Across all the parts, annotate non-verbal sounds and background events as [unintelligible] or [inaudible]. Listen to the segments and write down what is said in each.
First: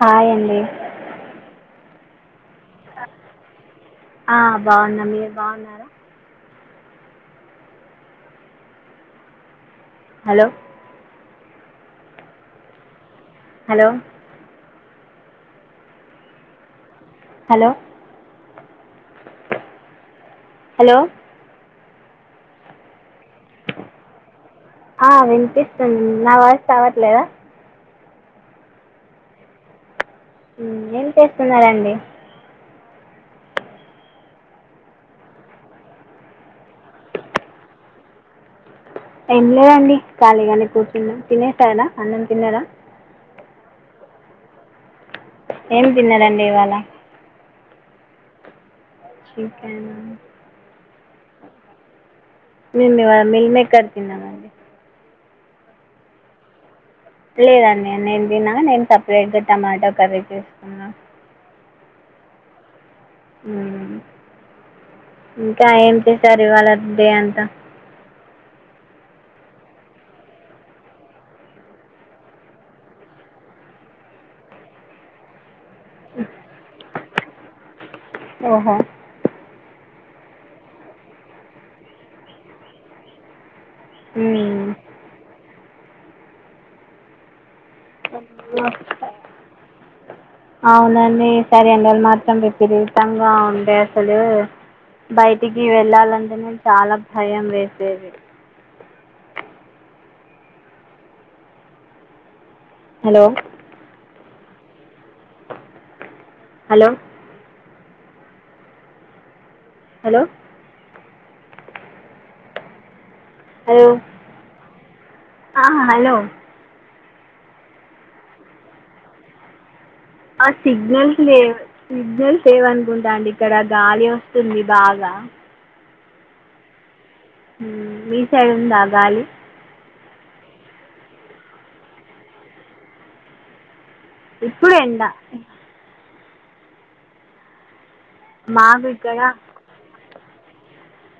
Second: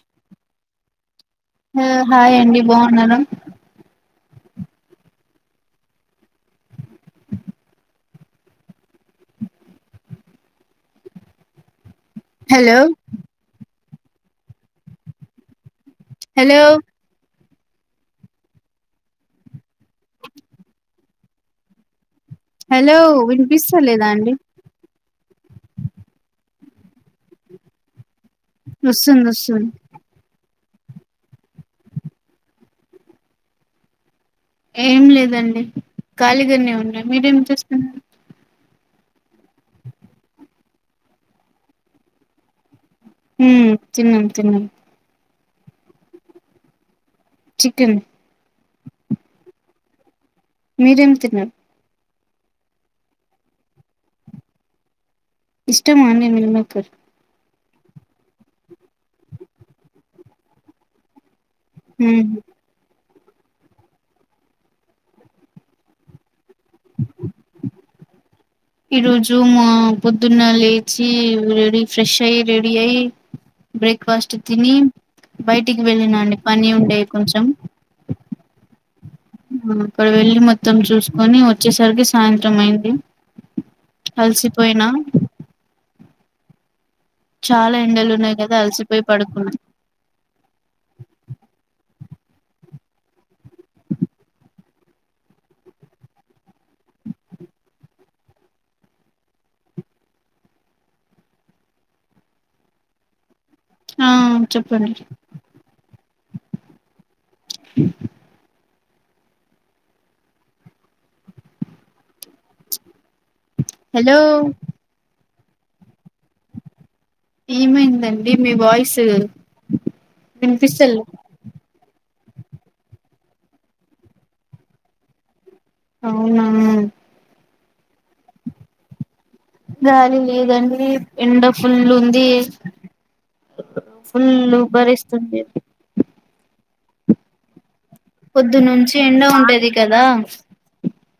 Hi అండి హూ hi అండి బాన్నార ఆ బాన్నాం మీరు బాన్నారా hello hello hello hello hello hello hello వినిపిస్తాలేదా అండి ఆ వినిపిస్తుంది నా వాయిస్ కావట్లేదా వస్తుందొస్తుంది హూ ఏం చేస్తున్నరాండి ఏం లేదండి కాళీగానే ఉన్నా మీరేం చేస్తున్ ఏం లేదండి ఖాళీగానే కూర్చున్నాం తినేసారా అన్నం తిన్నార ఉమ్ తిన్నం తిన్నం ఏం తిన్నారండి ఇవాళ చికిన్ చికెన్ మీరేం తిన్నారు మేమివాల్ మిల్ మేకర్ తిన్నామండి ఇష్టం ఆ అండి మిల్మేకర్ లేదండి నేన్ తినను నేన్ సపరేట్గా టమాటో కర్రీ చేస్కున్నాను ఊహ్ హూ ఇంకా ఏం చేశారు ఇవాళ డే అంతా ఈ రోజు మా పొద్దున్న లేచి రెడీ ఫ్రెష్ అయి రెడీ అయ్ బ్రేక్ఫాస్ట్ తిని బయటికి వెళ్ళిన అండి పని ఉండేయి కొంచెం ఓహో హు అక్కడ వెళ్ళి మొత్తం చూస్కొని వచ్చేసరికి సాయంత్రం అయింది ఉమ్. ఆలిసిపోయినా చాలా ఎండలున్నాయి కదా అలసిపోయి పడుకునా అవునండి ఈసారి ఎండలు మాత్రం విపరీతంగా ఉండే అసలు బయటికి వెళ్ళాలంటే నే చాలా భయం వేసేది హలో ఆ చెప్పండి హలో ఇ హలో హలో ఆ హలో ఏమైందండి మీ వాయిసు అ సిగ్నల్ లెవ్ సిగ్నల్స్ లెవనుకుంటా అండి ఇక్కడ గాలి వస్తుంది బాగా అవునా మీ సైడ్ ఉందా గాలి గాలి లేదండి ఎండ ఫుల్లు ఉంది ఫుల్ ఇప్పుడు ఎండ ఉబ్బరిస్తుంది మాకు పొద్దునుంచి ఇక్కడ ఎండ ఉంటది కదా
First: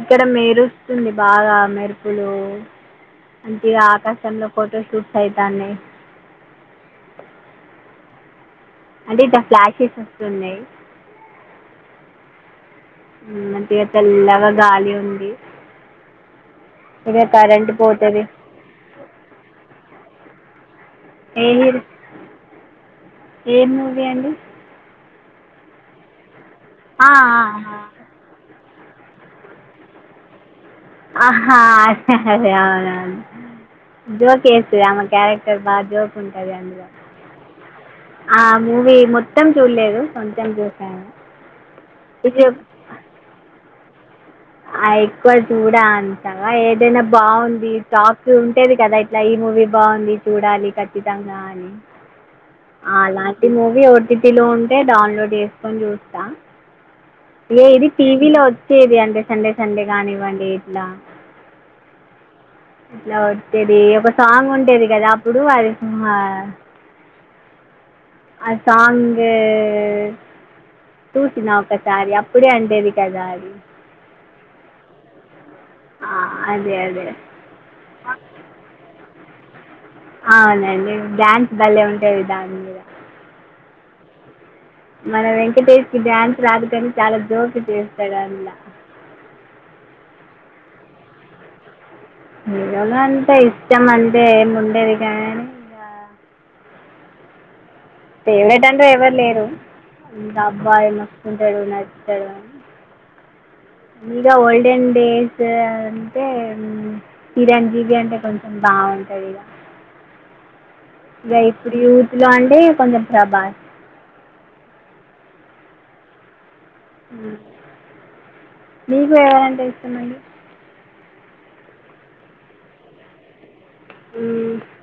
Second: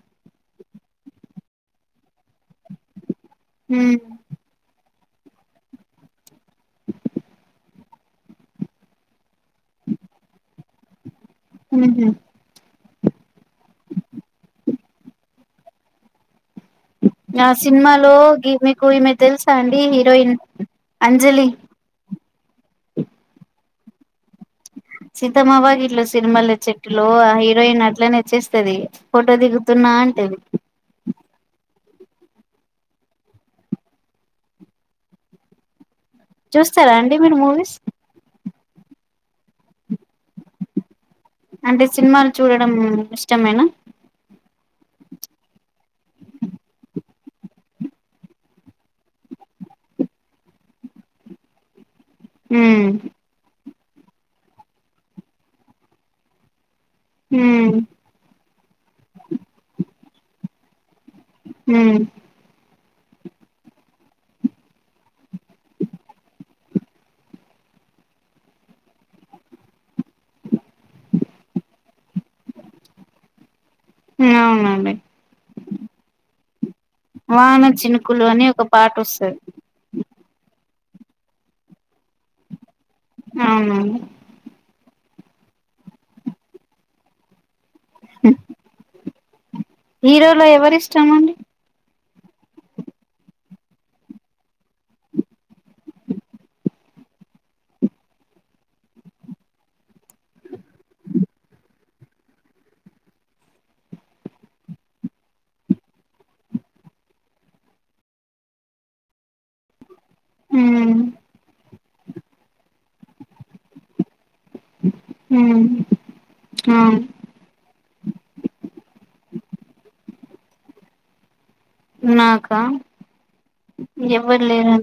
ఇక్కడ మేరుస్తుంది బాగా మెరుపులు అంటే ఉహు ఆకాశంలో ఫోటోషూట్స్ అయితాన్నయ్ అంటే ఇట్ల ఫ్లాషెస్ వస్తున్నాయి ఉహు మంచిగా చల్లగా గాలి ఉంది ఇక ఆ కరెంట్ సినిమాలో పోతుంది మీకు ఈమె తెలుసా అండి హీరోయిన్ అంజలి ఏ హీరో ఏ మూవీ అండి సీతమ్మ వాకిట్లో సిరిమల్లె చెట్టులో ఆ హీరోయిన్ అట్లనే వచ్చేస్తది ఫోటో దిగుతున్నా అంటది ఆహా అదే అదే అవునవును జోక్ ఎస్తీవ ఆమె క్యారెక్టర్ బాగా జోక్ ఉంటది అందులో చూస్తారా అండి మీరు మూవీస్ ఆ మూవీ మొత్తం చూడలేదు కొంచం చూసాను అంటే సినిమాలు ఇది చూడడం ఇష్టమేనా ఆ ఎక్కువ చూడ అంతగ ఏదైనా బాగుంది టాక్ ఉంటది కదా లా ఈ మూవీ బాగుంది చూడాలి ఖచ్చితంగా అని హ్మ్ అలాంటి మూవీ ఓటీటి లో ఉంటే డౌన్లోడ్ చేసుకొని చూస్తా హ్మ్ లేది టీవీలో వచ్చేది అంటే సండే సండే కానివ్వండి ఇట్లా ఊ ఇట్ల వచ్చేది ఒక సాంగ్ ఉంటది కదా అప్పుడు అది ఆ సాంగ్ చూసినా ఒకసారి అప్పుడే అండేది కదా అది అవునండి ఆ అదే అదే వాన చినుకులు అని ఒక పాట వస్తది అవునండి డ్యాన్స్ బలే ఉంటది దాని మీద అవును మన వెంకటేష్కి డ్యాన్స్ రాదు కానీ చాలా జోష్ గా చేస్తాడు అందులా హీరోలో ఎవరి ఇష్టమండి హీరోలో అంత ఇష్టం అంటే ఏమి ఉండేది కాని ఫేవరేట్ అంటే ఎవరు లేరు ఇంకా అబ్బాయి నచ్చుకుంటాడు నచ్చుడు అని ఇంగ ఓల్డెన్ డేస్ అంటే చిరంజీవి అంటే కొంచెం బాగుంటదిగ ఊ ఇగ ఇప్పుడు యూత్ లో అంటే కొంచెం ప్రభాస్ ఉ ఆ మీకు ఎవరంటె ఇష్టమండి నాకా ఎవ్వరు మ్, లేరు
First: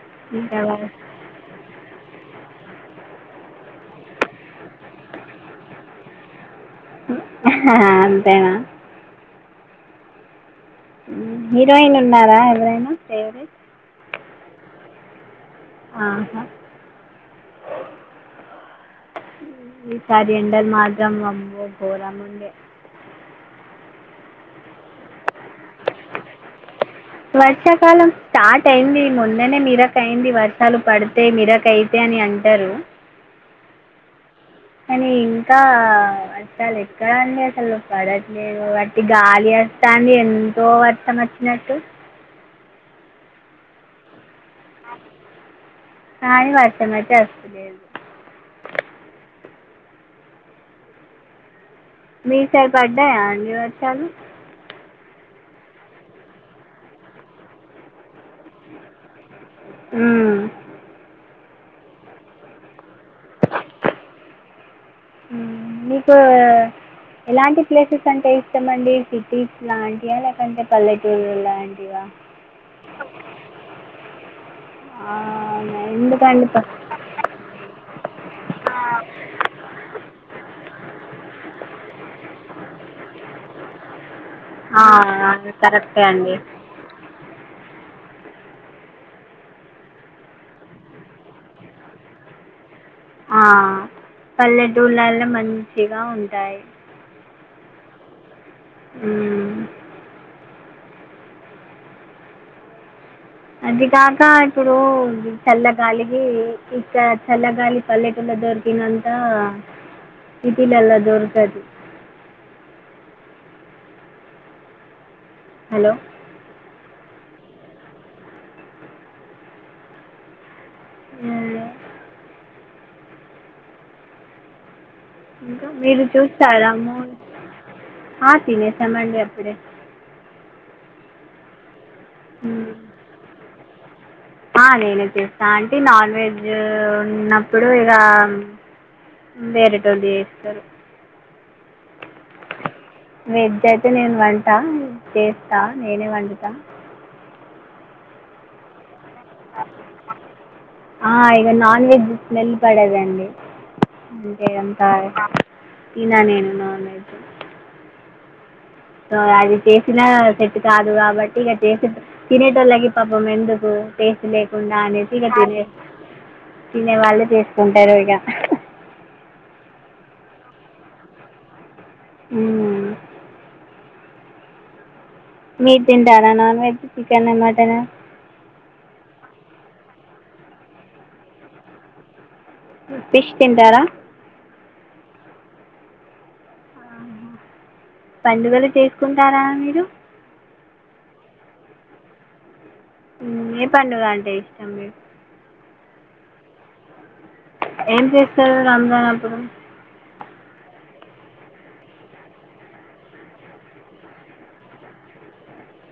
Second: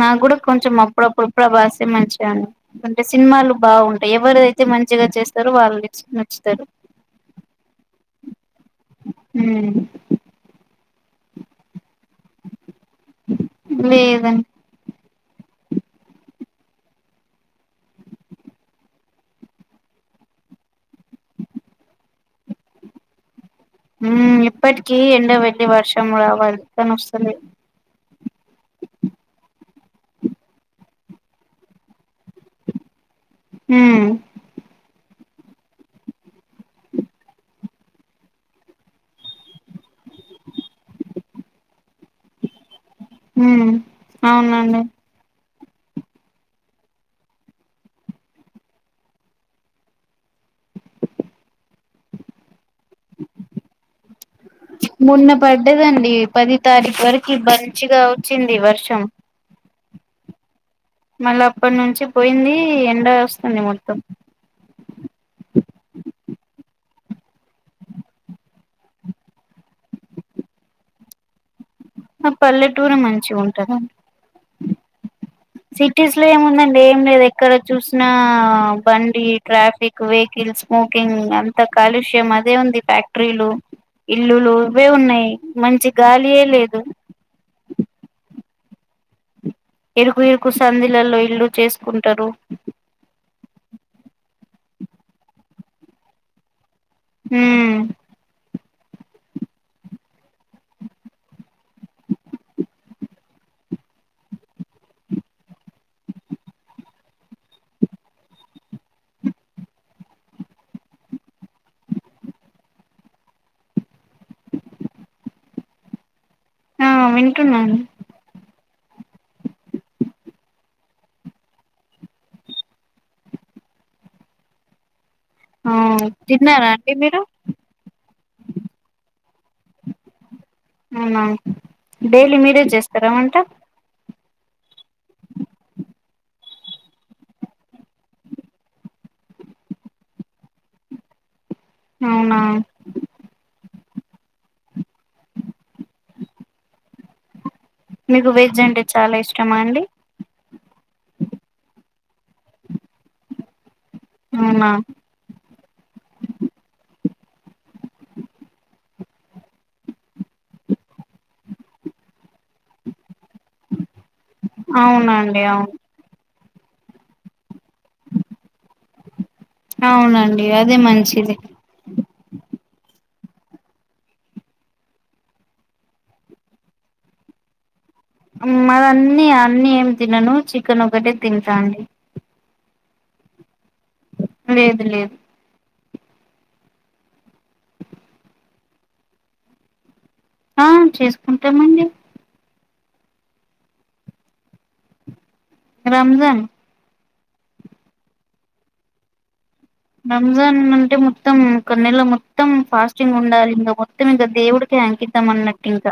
నా కూడా కొంచెం ప్రభాస్ అప్పుడపుడు ప్రభాసే మంచిగని అంటే సినిమాలు బాగుంటాయి ఎవరు అయితే మంచిగా చేస్తారో వాళ్ళు నచ్చుతారు అంతేనా హ్మ్ హీరోయిన్ ఉన్నారా ఎవరైనా ఫేవరెట్ లేదండి ఆహా ఈ సారి ఎండలు మాత్రం అమ్మో గోరంగుండే ఇప్పటికీ ఎండ వెళ్లి వర్షం రావాలి కాని వస్తలే వర్షాకాలం స్టార్ట్ అయింది మొన్ననే మిరక్ అయింది వర్షాలు పడతయ్ మిరక్ అయితే అని అంటారు హ్మ్ కానీ ఇంకా అస్సలు ఎక్కడండి అస్సలు పడట్లేదు ఒట్టి గాలి వత్తాంది ఎంతో వర్షం నట్టు హ్మ్ అవునండి కానీ వర్షం అయితే అస్తలేదు మీ సైడు పడ్డాయా అండి వర్షాలు మొన్న పడ్డదండి పది తారీఖు వరకి మంచిగా వచ్చింది వర్షం హ్మ్ మళ్ళ అప్పటి నుంచి పోయింది ఎండ వస్తుంది మొత్తం హ్మ్ ఇటు ఎలాంటి ప్లేసెస్ అంటే ఇష్టమండి సిటీస్ లాంటియా లేకంటే పల్లెటూరు లా లాంటియా నాక్ పల్లెటూరే మంచిగా ఉంటదండి ఆ, సిటీస్ లో ఎందుకండి ప- ఏముందండి ఏం లేదు ఎక్కడ చూసిన బండి ట్రాఫిక్ వెహికిల్స్ స్మోకింగ్ అంత కాలుష్యం అదే ఉంది ఫ్యాక్టరీలు ఇల్లులు ఆ, ఇవే ఉన్నాయ్ మంచి కరెక్టే అండి గాలియే లేదు ఇరుకు ఇరుకు సంధులలో ఇల్లు చేసుకుంటారు ఆ పల్లెటూళ్లనే మంచిగా ఉంటాయి హ్మ్ హ్మ్ అదికాక ఇప్పుడు చల్లగాలికి ఇక్కడ చల్లగాలి పల్లెటూర్లో దొరికినంతా సిటీలలో దొరకదు హలో ఆ వింటున్నా అండి హాలో ఆ తిన్నారా అండి మీరు ఆ తినేసానండి అప్పుడే అవునా డైలీ మీరే ఉమ్. చేస్తారా వంట ఆ నేనే చేస్తా అంటే నాన్ వెజ్ ఉన్నప్పుడు ఇగ వేరేటోళు చేస్తారు అవునా వెజ్ అయితే నేను వంటా చేస్తా నేనే వండతా మీకు వెజ్ అంటే చాలా ఇష్టమా అండి ఆ ఇగ నాన్ వెజ్ స్మెల్ పడదండి అంటే అవునా అంత తినా నేను నాన్ వెజ్ స అది చేసిన సెట్ కాదు కాబట్టి ఇక చేస. తినేటల్కి పాపం ఎందుకు కేసకు లేకుండా అనేసి ఇక అవునండి తినేస్. అవును తినే వాళ్ళు చేసుకుంటారు ఇక. అవునండి అదే మంచిది. ఉ. మీరు తింటారా నాన్ వెజ్ చికన మటన. మరి అన్ని అన్ని ఏం తినను చికెన్ ఒకటే తింటా అండి. ఫిష్ తింటారా. లేదు లేదు పండుగలు చేసుకుంటారా మీరు. ఆ చేసుకుంటామండి. ఏ పండుగ అంటే ఇష్టం మీరు. రంజాన్. ఏం చేస్తారు రంజాన్ అప్పుడు. రంజాన్ అంటే మొత్తం ఒక నెలో మొత్తం ఫాస్టింగ్ ఉండాలి ఇంకా మొత్తం ఇంకా దేవుడికి అంకి. న్నట్టు ఇంకా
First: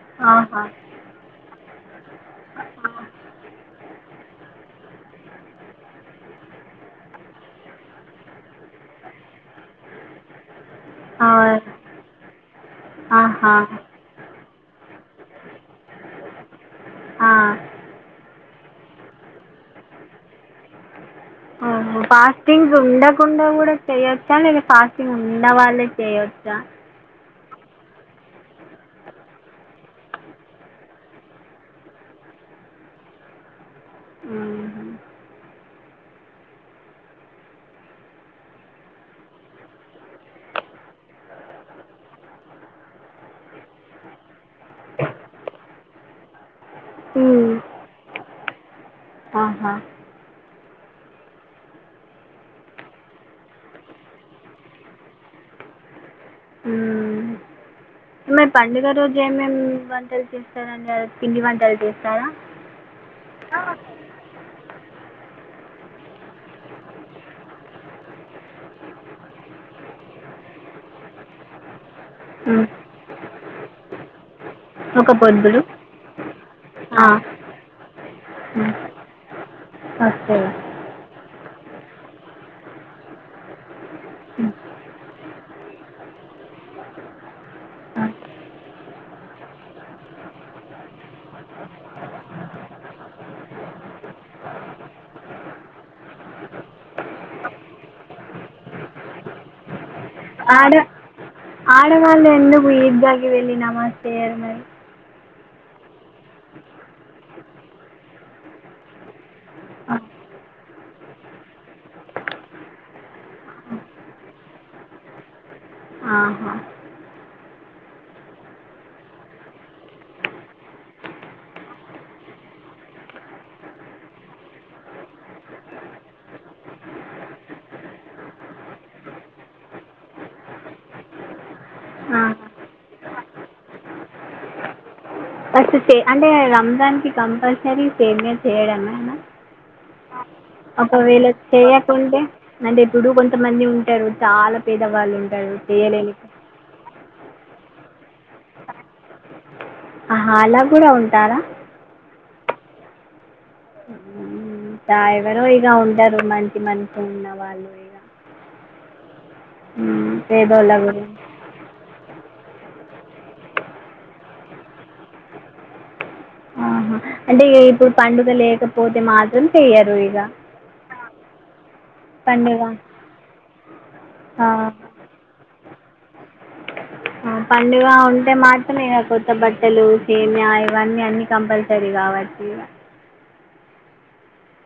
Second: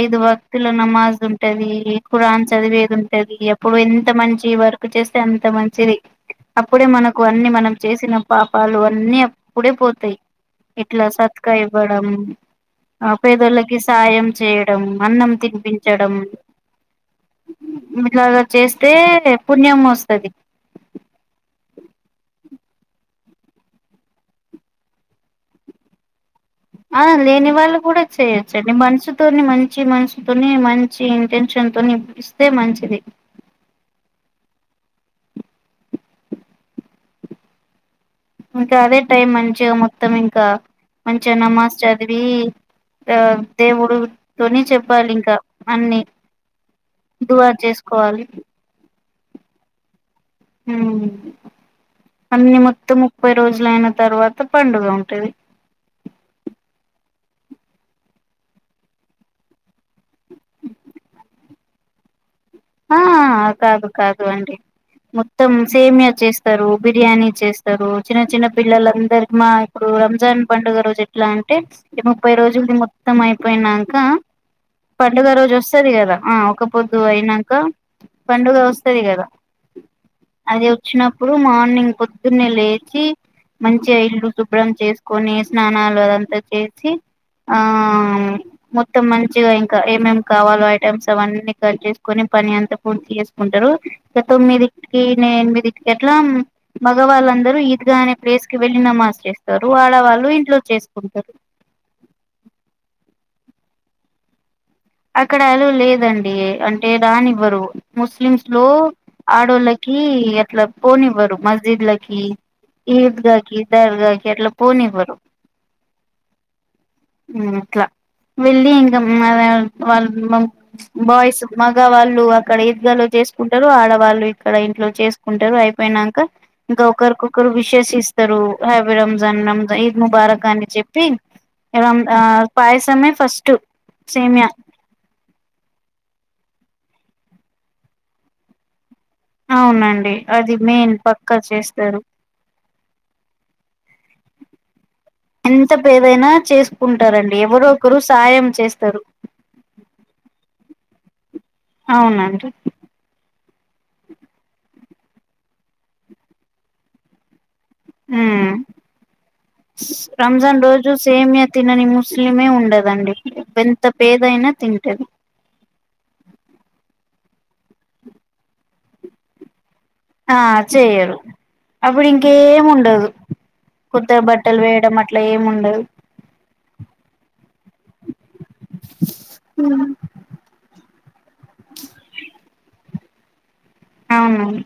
ఐదు వక్తుల నమాజున్. ఉంటది కురాన్ చదివేది ఉంటది అప్పుడు ఎంత మంచి వర్. చేస్తే అంత మంచిది అప్పుడే మనకు అన్ని మనం. చేసిన పాపాలు అన్నీ అప్పుడే పోతాయి. ఇట్లా సత్క ఆహా ఇవ్వడం ఆ పేదలకి ఆహా సాహయం చేయ. అన్నం తినిపించడం. ఇట్లాగా చేస్తే పుణ్యం వస్తది. అవును. ఫాస్టింగ్స్ ఉండకుండా కూడా చేయొచ్చా లేదా ఫాస్టింగ్ ఉండ వాళ్ళే చేయొచ్చా. ఆ లేని వాళ్ళు కూడా చేయొచ్చది అది మనసుతోని మంచి మనసుతోని మంచి ఇంటెన్షన్ తోని. ఇస్తే మంచిది. ఊహు. ఇంకా అదే టైం మంచిగా మొత్తం ఇంకా మంచిగా నమాస్ చదివి. అ దేవుడు. తుని చెప్పాలి ఇంకా అన్ని దువ హ్మ్. చేసుకోవాలి. ఆహా. అన్ని మొత్తం ముప్పై రోజులు అయిన తర్వాత పండుగ ఉంటది. ఊ. మరి పండుగ రోజు ఏమేమి వంటలు చేస్తారా అండి పిండి వంటలు చేస్తారా. ఆ కాదు కాదు అండి. మొత్తం సేమియా చేస్తరు బిర్యానీ చేస్తరు చిన్న చిన్న పిల్లలందరి మా. ఇప్పుడు రంజాన్ పండుగ రోజు ఎట్లా అంటే ఈ ముప్పై హ్మ్. రోజులకి మొత్తం అయిపోయినాక. ఒక పండుగ రోజు పొద్దులు. వస్తది కదా ఆ ఒక పొద్దు ఆ! అయినక్. పండుగ హ్మ్. వస్తది కదా ఓకే. అది. వచ్చినప్పుడు మార్నింగ్ పొద్దున్నే లేచి. మంచిగా ఇల్లు శుభ్రం చేసుకొని స్నానాలు అదంతా చేసి ఆ మొత్తం మంచిగా ఇంకా ఏమేమి కావాలో ఐటమ్స్ అవన్నీ కట్చేస్. కొని పని అంత పూర్తి చేసుకుంటారు ఇక తొమ్మిదిట్కి నే ఎనిమిదింటికి అట్లా. మగవాళ్ళందరూ ఈద్గా అనే ప్లేస్ కి వెళ్లి నమాజ్ చేస్తారు ఆడవాళ్ళు ఇంట్లో చేసుకుంటారు. ఆడ మాళ్ళ ఎందుకు ఈద్గ కి వెళ్లి నమాజ్ చేయరు మరి. అక్కడ అల్లో లేదండి అంటే రాని ఇవ్వరు ముస్లిమ్స్ లో ఆ! ఆడోలకి అట్ల పోనివరు మస్జిద్లకి [unintelligible] గకి దర్గా అట్ల పోనివారు ఆ వెళ్ళి ఇంకా మల్ల వాళ్ళు బాయ్స్ మగ వాళ్ళు అక్కడ ఈద్గాలో చేసుకుంటారు ఆడవాళ్ళు ఇక్కడ ఇంట్లో చేసు కుంటారు అయిపోయినాకా ఇంక ఒకరికొకరు విశేష ఇస్తారు హ్యాపీ రంజాన్ ఇది ముబారక్ అని చెప్పి ఆ! [unintelligible] పాయసమే ఫస్ట్ సేమ్య అస్ అంటే రంజాన్కి కంపల్సరీ సేమ్యా చేయడం [unintelligible] అవునండి అది మెయిన్ పక్క చేస్తారు చేయకుంటే అంటే ఎప్పుడు కొంతమంది ఉంటారు చాల పేదవాళ్ళు ఉ ఎంత పేదైనా చేసుకుంటారండి ఎవరో ఒకరు సయం చేస్తరు అలా కూడ ఉంటార అవునండి మ్మ్. ఎవరో ఇగ ఉంటారు మంచి మంచిగ ఉన్న వాళ్ళు మ్మ్. రంజాన్ పేదోళ్ళ రోజు గురించి సేమ్య తినని ముస్లిమే ఉండదండి ఎంత పేదయినా తింటది ఆహా. అంటే [unintelligible] ఇప్పుడు పండుగ లేకపోతే మాత్రం చెయ్యరు ఇగ ఆ చెయరు అప్పుడు పండుగ ఇంకేం ఉండదు కొత్త ఆ, బట్టలు వేయడం అట్ల ఎం ఉండదు ఆ పండుగ ఉంటే మాత్రమేన కొత్త బట్టలు సేమ్యా ఇవన్నీ అన్ని కంపల్సరీ కాబట్టి అవునవును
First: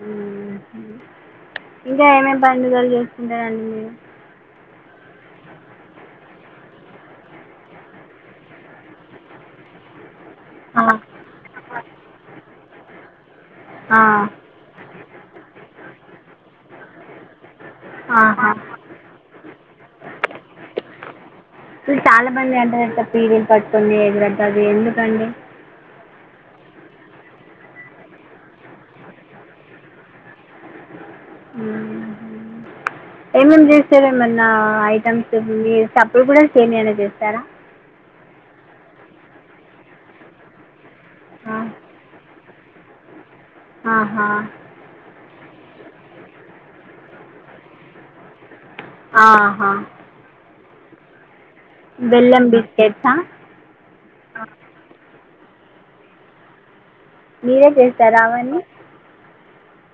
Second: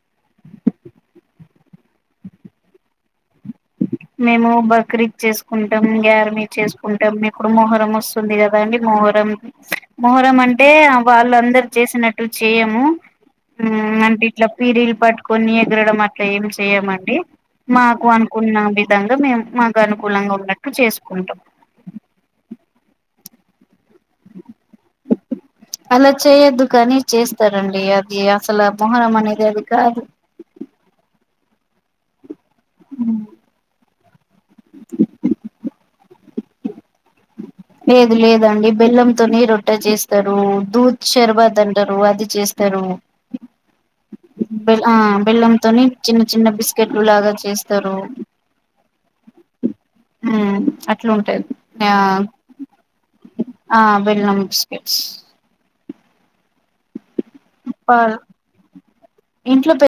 ఉ ఇంగ ఏమేమి పండుగలు చేస్తుంటారండి మీరు మేము బక్రీద్ చేసుకుంటాం [unintelligible] చేసుకుంటాం ఇప్పుడు మొహరం వస్తుంది కదా అండి మొహరం మొహరం అం అంటే ఆ. వాళ్ళందరు చేసినట్టు చేయము ఆ! అంటే ఇట్ల [unintelligible] పట్టుకొని ఎగరడం అట్ల ఏం చెయమండి మాకు అ ఆహా ఆ విధంగ మేము మాకు అనుకూలంగ ఉన్నట్టు చేసుకుంటాం [unintelligible] మంది అంటారు పీరియడ్స్ పడుతుంది ఎదురతుంది ఎందుకండి అల చేయొద్దు కానీ చేస్తారండి అది అసలు మొహరం అనేది అది కాదు హుహు. ఏమేమి చేస్తార మొన్న ఐటమ్స్ అప్పుడు కూడ సేమ్యా అనీ చేస్తార లేదు లేదండి బెల్ల తోని రొట్టె చేస్తారు దూత్ ఆ! శషర్బాత్ అంటారు అది చేస్తారు ఆహా బెల్ ఆ బెల్లంతోని చిన్న చిన్న బిస్కెట్లు లాగ చేస్తారు ఆహా హ అట్ల ఉంటది బెల్లం బిస్కెట్స హ ఆ బెల్లం బిస్కెట్స్ మీరే చేసార [unintelligible] ఇంట్లో పే